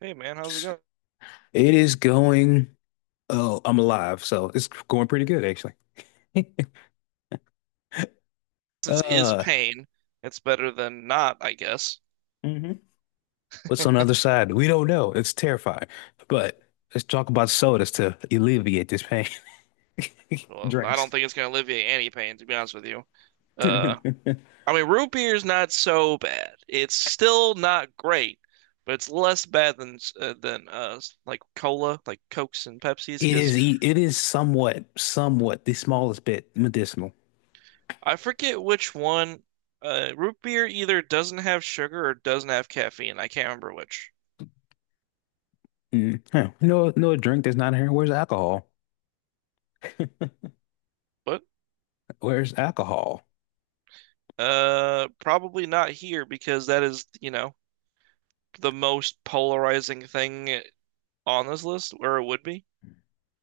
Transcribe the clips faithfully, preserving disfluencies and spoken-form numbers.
Hey man, how's it going? It is going. Oh, I'm alive, so it's going pretty good actually. Since is Uh, pain, it's better than not, I guess. mhm. What's on the other side? We don't know. It's terrifying. But let's talk about sodas to alleviate this pain. Well, I don't Drinks. think it's gonna alleviate any pain, to be honest with you. Uh, I mean, root beer's not so bad. It's still not great, but it's less bad than uh, than uh like cola, like Cokes and Pepsis, It because is. e- It is somewhat, somewhat the smallest bit medicinal. I forget which one. Uh, root beer either doesn't have sugar or doesn't have caffeine. I can't remember which. Mm. Huh. No, no drink that's not here. Where's alcohol? But Where's alcohol? uh, probably not here because that is, you know, the most polarizing thing on this list, or it would be.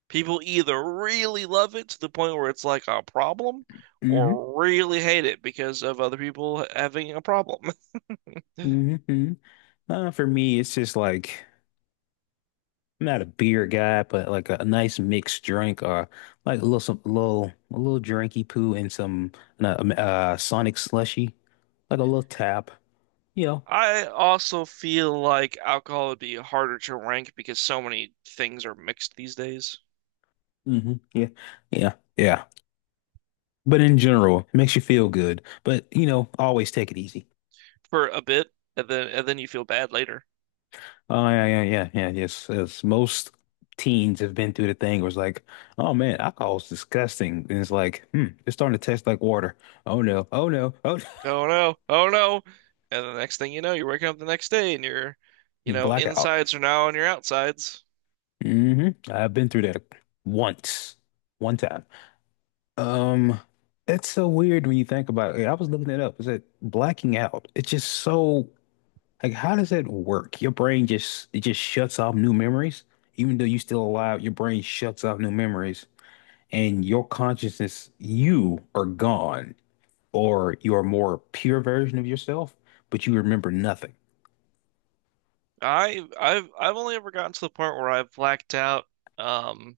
People either really love it to the point where it's like a problem, Hmm. or really hate it because of other people having a problem. Hmm, hmm. Uh, for me, it's just like. I'm not a beer guy, but like a, a nice mixed drink or like a little some little a little drinky poo and some uh, um, uh Sonic slushy, like a little tap. You know. I also feel like alcohol would be harder to rank because so many things are mixed these days Hmm, yeah. Yeah. Yeah. But in general, it makes you feel good. But you know, always take it easy. for a bit, and then and then you feel bad later. Oh yeah, yeah, yeah, yeah. Yes, yes. Most teens have been through the thing where it's like, oh man, alcohol is disgusting. And it's like, hmm, it's starting to taste like water. Oh no, oh no, oh Oh no, oh no. And the next thing you know, you're waking up the next day and your, you know, blackout. insides are now on your outsides. hmm I've been through that once, one time. Um, that's so weird when you think about it. I was looking it up. Is it blacking out? It's just so like, how does that work? Your brain just it just shuts off new memories, even though you're still alive. Your brain shuts off new memories, and your consciousness, you are gone, or you're a more pure version of yourself, but you remember nothing. I I've I've only ever gotten to the point where I've blacked out um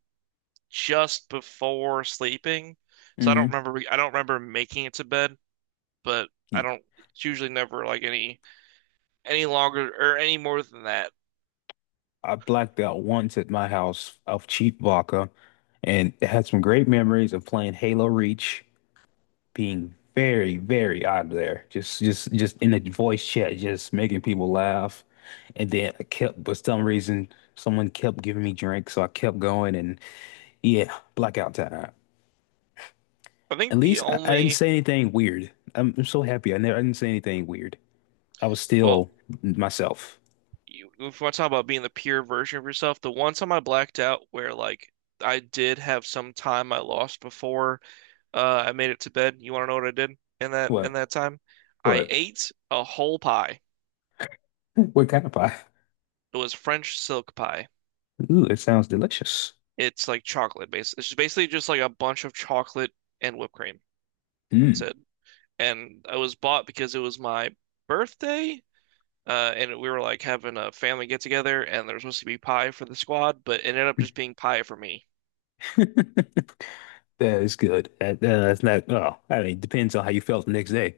just before sleeping. So I don't hmm remember I don't remember making it to bed, but I don't it's usually never like any any longer or any more than that. I blacked out once at my house of cheap vodka and had some great memories of playing Halo Reach, being very, very out there. Just just just in the voice chat, just making people laugh. And then I kept for some reason someone kept giving me drinks, so I kept going and yeah, blackout time. I At think the least I, I didn't only say anything weird. I'm, I'm so happy I never I didn't say anything weird. I was well, still myself. you, if you want to talk about being the pure version of yourself, the one time I blacked out where like I did have some time I lost before uh, I made it to bed. You want to know what I did in that in What? that time? I What? ate a whole pie. What kind of pie? It was French silk pie. Ooh, it sounds delicious. It's like chocolate base. It's just basically just like a bunch of chocolate and whipped cream. That's Mm. it. And I was bought because it was my birthday, uh, and we were like having a family get together, and there was supposed to be pie for the squad, but it ended up just being pie for me. That is good. That, that- that's not, well, I mean, it depends on how you felt the next day.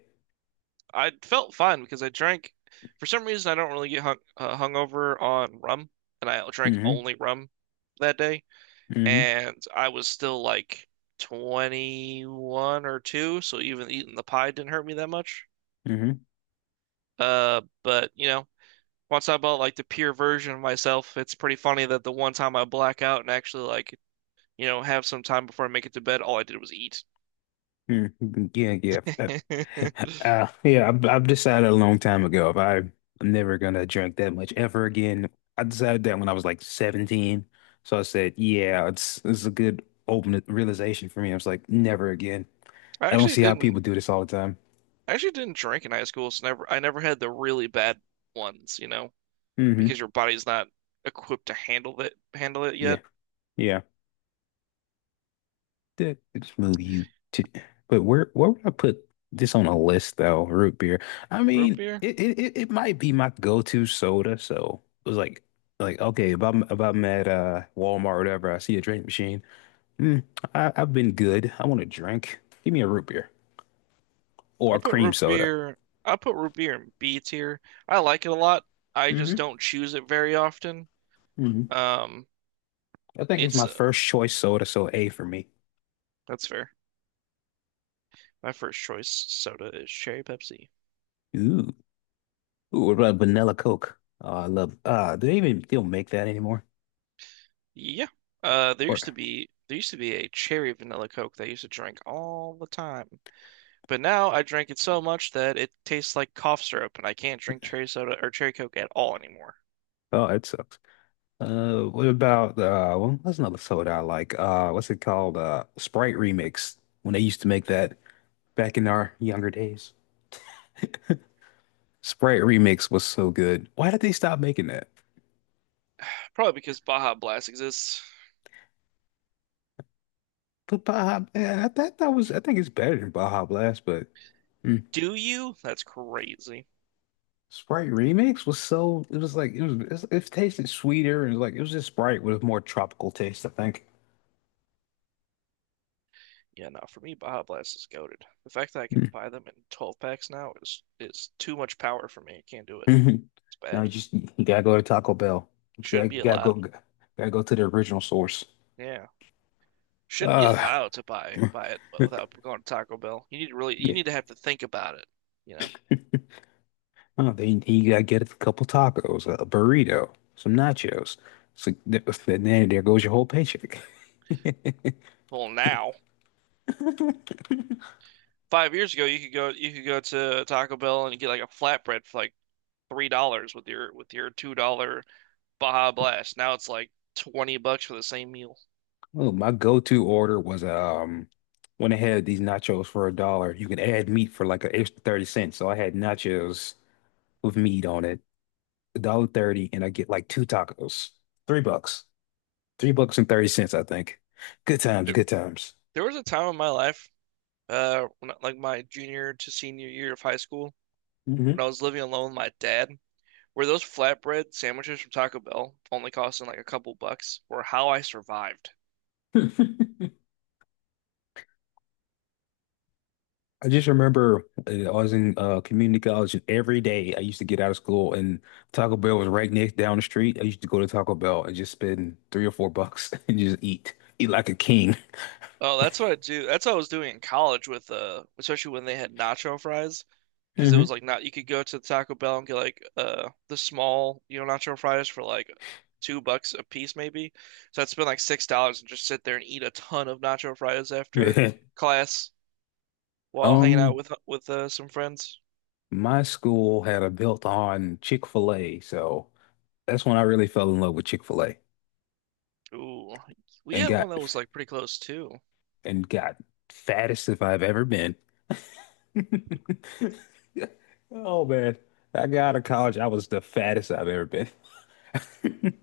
I felt fine because I drank. For some reason, I don't really get hung uh, hungover on rum, and I drank Hmm, only rum that day, hmm, and I was still like twenty-one or two, so even eating the pie didn't hurt me that much. hmm, Uh, but you know, once I bought like the pure version of myself, it's pretty funny that the one time I black out and actually like, you know, have some time before I make it to bed, all I did was eat. mm. Yeah, yeah. Uh, I uh, yeah, I've, I've decided a long time ago if I, I'm never gonna drink that much ever again. I decided that when I was like seventeen. So I said, yeah, it's it's a good open realization for me. I was like, never again. I don't actually see how didn't people do this all the time. I actually didn't drink in high school, so never I never had the really bad ones, you know, because Hmm, your body's not equipped to handle it handle it yet. yeah, yeah. That the move you to but where where would I put this on a list though? Root beer. I Root mean, beer? it it, it it might be my go-to soda, so it was like like okay, if I'm if I'm at uh Walmart or whatever, I see a drink machine. Mm, I, I've been good. I want a drink. Give me a root beer or I a put cream root soda. beer I put root beer in B tier. I like it a lot. I just hmm don't choose it very often. hmm Um, I think it's it's my uh, first choice soda, so A for me. that's fair. My first choice soda is cherry Pepsi. Ooh. Ooh, what about vanilla Coke? Oh, I love uh do they even still make that anymore? Yeah. Uh, there Or used to be there used to be a cherry vanilla Coke that I used to drink all the time. But now I drink it so much that it tastes like cough syrup and I can't drink cherry soda or cherry Coke at all anymore. oh, it sucks. Uh, what about uh? Well, that's another soda I like. Uh, what's it called? Uh, Sprite Remix. When they used to make that back in our younger days, Sprite Remix was so good. Why did they stop making that? Probably because Baja Blast exists. But Baja, man, I thought that was. I think it's better than Baja Blast, but mm, Do you? That's crazy. Sprite Remix was so. It was like it was. It, was- it tasted sweeter and it was like it was just Sprite with a more tropical taste. I think. Yeah, no, for me Baja Blast is goated. The fact that I can buy them in twelve packs now is is too much power for me. I can't do it. Mm. It's No, you bad. just you gotta go to Taco Bell. You gotta, Shouldn't be gotta go. allowed. Gotta go to the original source. Yeah. Shouldn't be Uh. allowed to buy buy it without going to Taco Bell. You need to really you Yeah. need to have to think about it, you know. Oh, then he gotta get a couple tacos, a burrito, some nachos. So th- then there goes your whole paycheck. Well, now, five years ago, you could go you could go to Taco Bell and get like a flatbread for like three dollars with your with your two dollar Baja Blast. Now it's like twenty bucks for the same meal. Oh, my go-to order was um when they had these nachos for a dollar. You could add meat for like an extra thirty cents. So I had nachos with meat on it, a dollar thirty, and I get like two tacos. Three bucks. Three bucks and thirty cents, I think. Good times, There good times. there was a time in my life, uh, when, I- like my junior to senior year of high school, when I hmm was living alone with my dad. Where those flatbread sandwiches from Taco Bell only costing like a couple bucks were how I survived. I just remember uh, I was in uh, community college, and every day I used to get out of school, and Taco Bell was right next down the street. I used to go to Taco Bell and just spend three or four bucks and just eat, eat like a king. Oh, that's what I do. That's what I was doing in college with uh, especially when they had nacho fries, because it hmm was like not you could go to Taco Bell and get like uh the small you know nacho fries for like two bucks a piece maybe. So I'd spend like six dollars and just sit there and eat a ton of nacho fries after class while hanging out Um, with with uh, some friends. my school had a built-on Chick-fil-A, so that's when I really fell in love with Chick-fil-A Ooh, we and had one got that was like pretty close too. and got fattest if I've ever been. Oh man, I got out of college, I was the fattest I've ever been.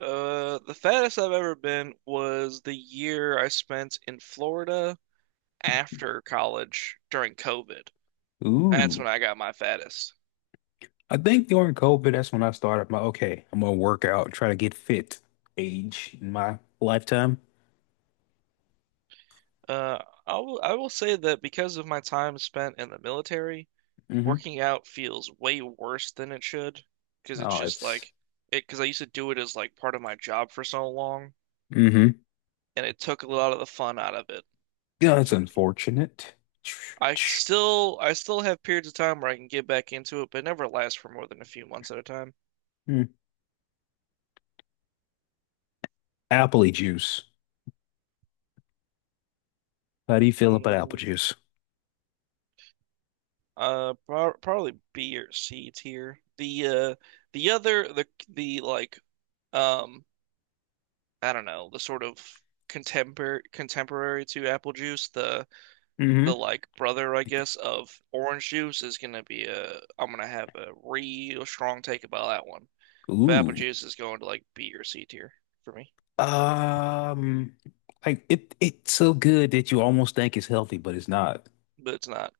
Uh, the fattest I've ever been was the year I spent in Florida after college during COVID. That's when Ooh, I got my fattest. I think during COVID, that's when I started my okay, I'm gonna work out, try to get fit age in my lifetime. Uh, I will I will say that because of my time spent in the military, hmm working out feels way worse than it should because it's Oh, just it's. like it because I used to do it as like part of my job for so long, hmm and it took a lot of the fun out of it Yeah, that's for me. unfortunate. I still I still have periods of time where I can get back into it, but it never lasts for more than a few months at a time. Mm. Apple juice. How do you feel about apple Mm, juice? uh, pro probably B or C tier. The uh the other the the like. Um I don't know, the sort of contemporary contemporary to apple juice, the hmm the like brother, I guess, of orange juice is gonna be a I'm gonna have a real strong take about that one. But apple Ooh. juice is going to like B or C tier for me. Um, like it it's so good that you almost think it's healthy, but it's not. But it's not.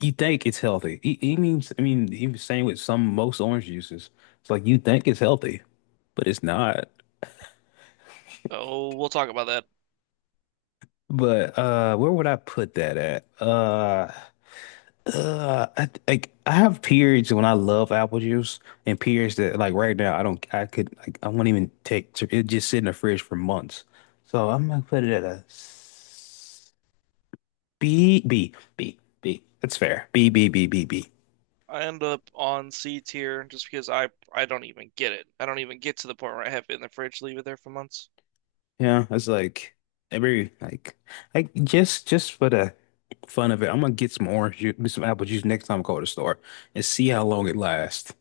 You think it's healthy. He, he means, I mean, he was saying with some most orange juices, it's like you think it's healthy, but it's not. Oh, we'll talk about that. But uh, where would I put that at? Uh, uh, I, like I have periods when I love apple juice, and periods that like right now I don't, I could, like, I won't even take. to- It just sit in the fridge for months. So I'm gonna put it at a s- B, B, B, B. That's fair. B, B, B, B, B. I end up on C tier just because I I don't even get it. I don't even get to the point where I have it in the fridge, leave it there for months. Yeah, that's like every like, like just just for the fun of it, I'm gonna get some orange juice, some apple juice next time I go to the store and see how long it lasts.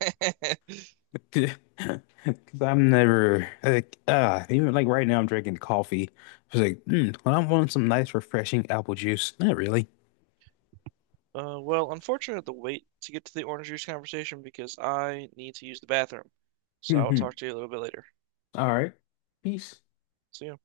Because I'm never like ah even like right now I'm drinking coffee. I was like, mm, when I want some nice refreshing apple juice, not really. Uh, well, unfortunately, I have to wait to get to the orange juice conversation because I need to use the bathroom. So I'll All talk to you a little bit later. right, peace. See ya.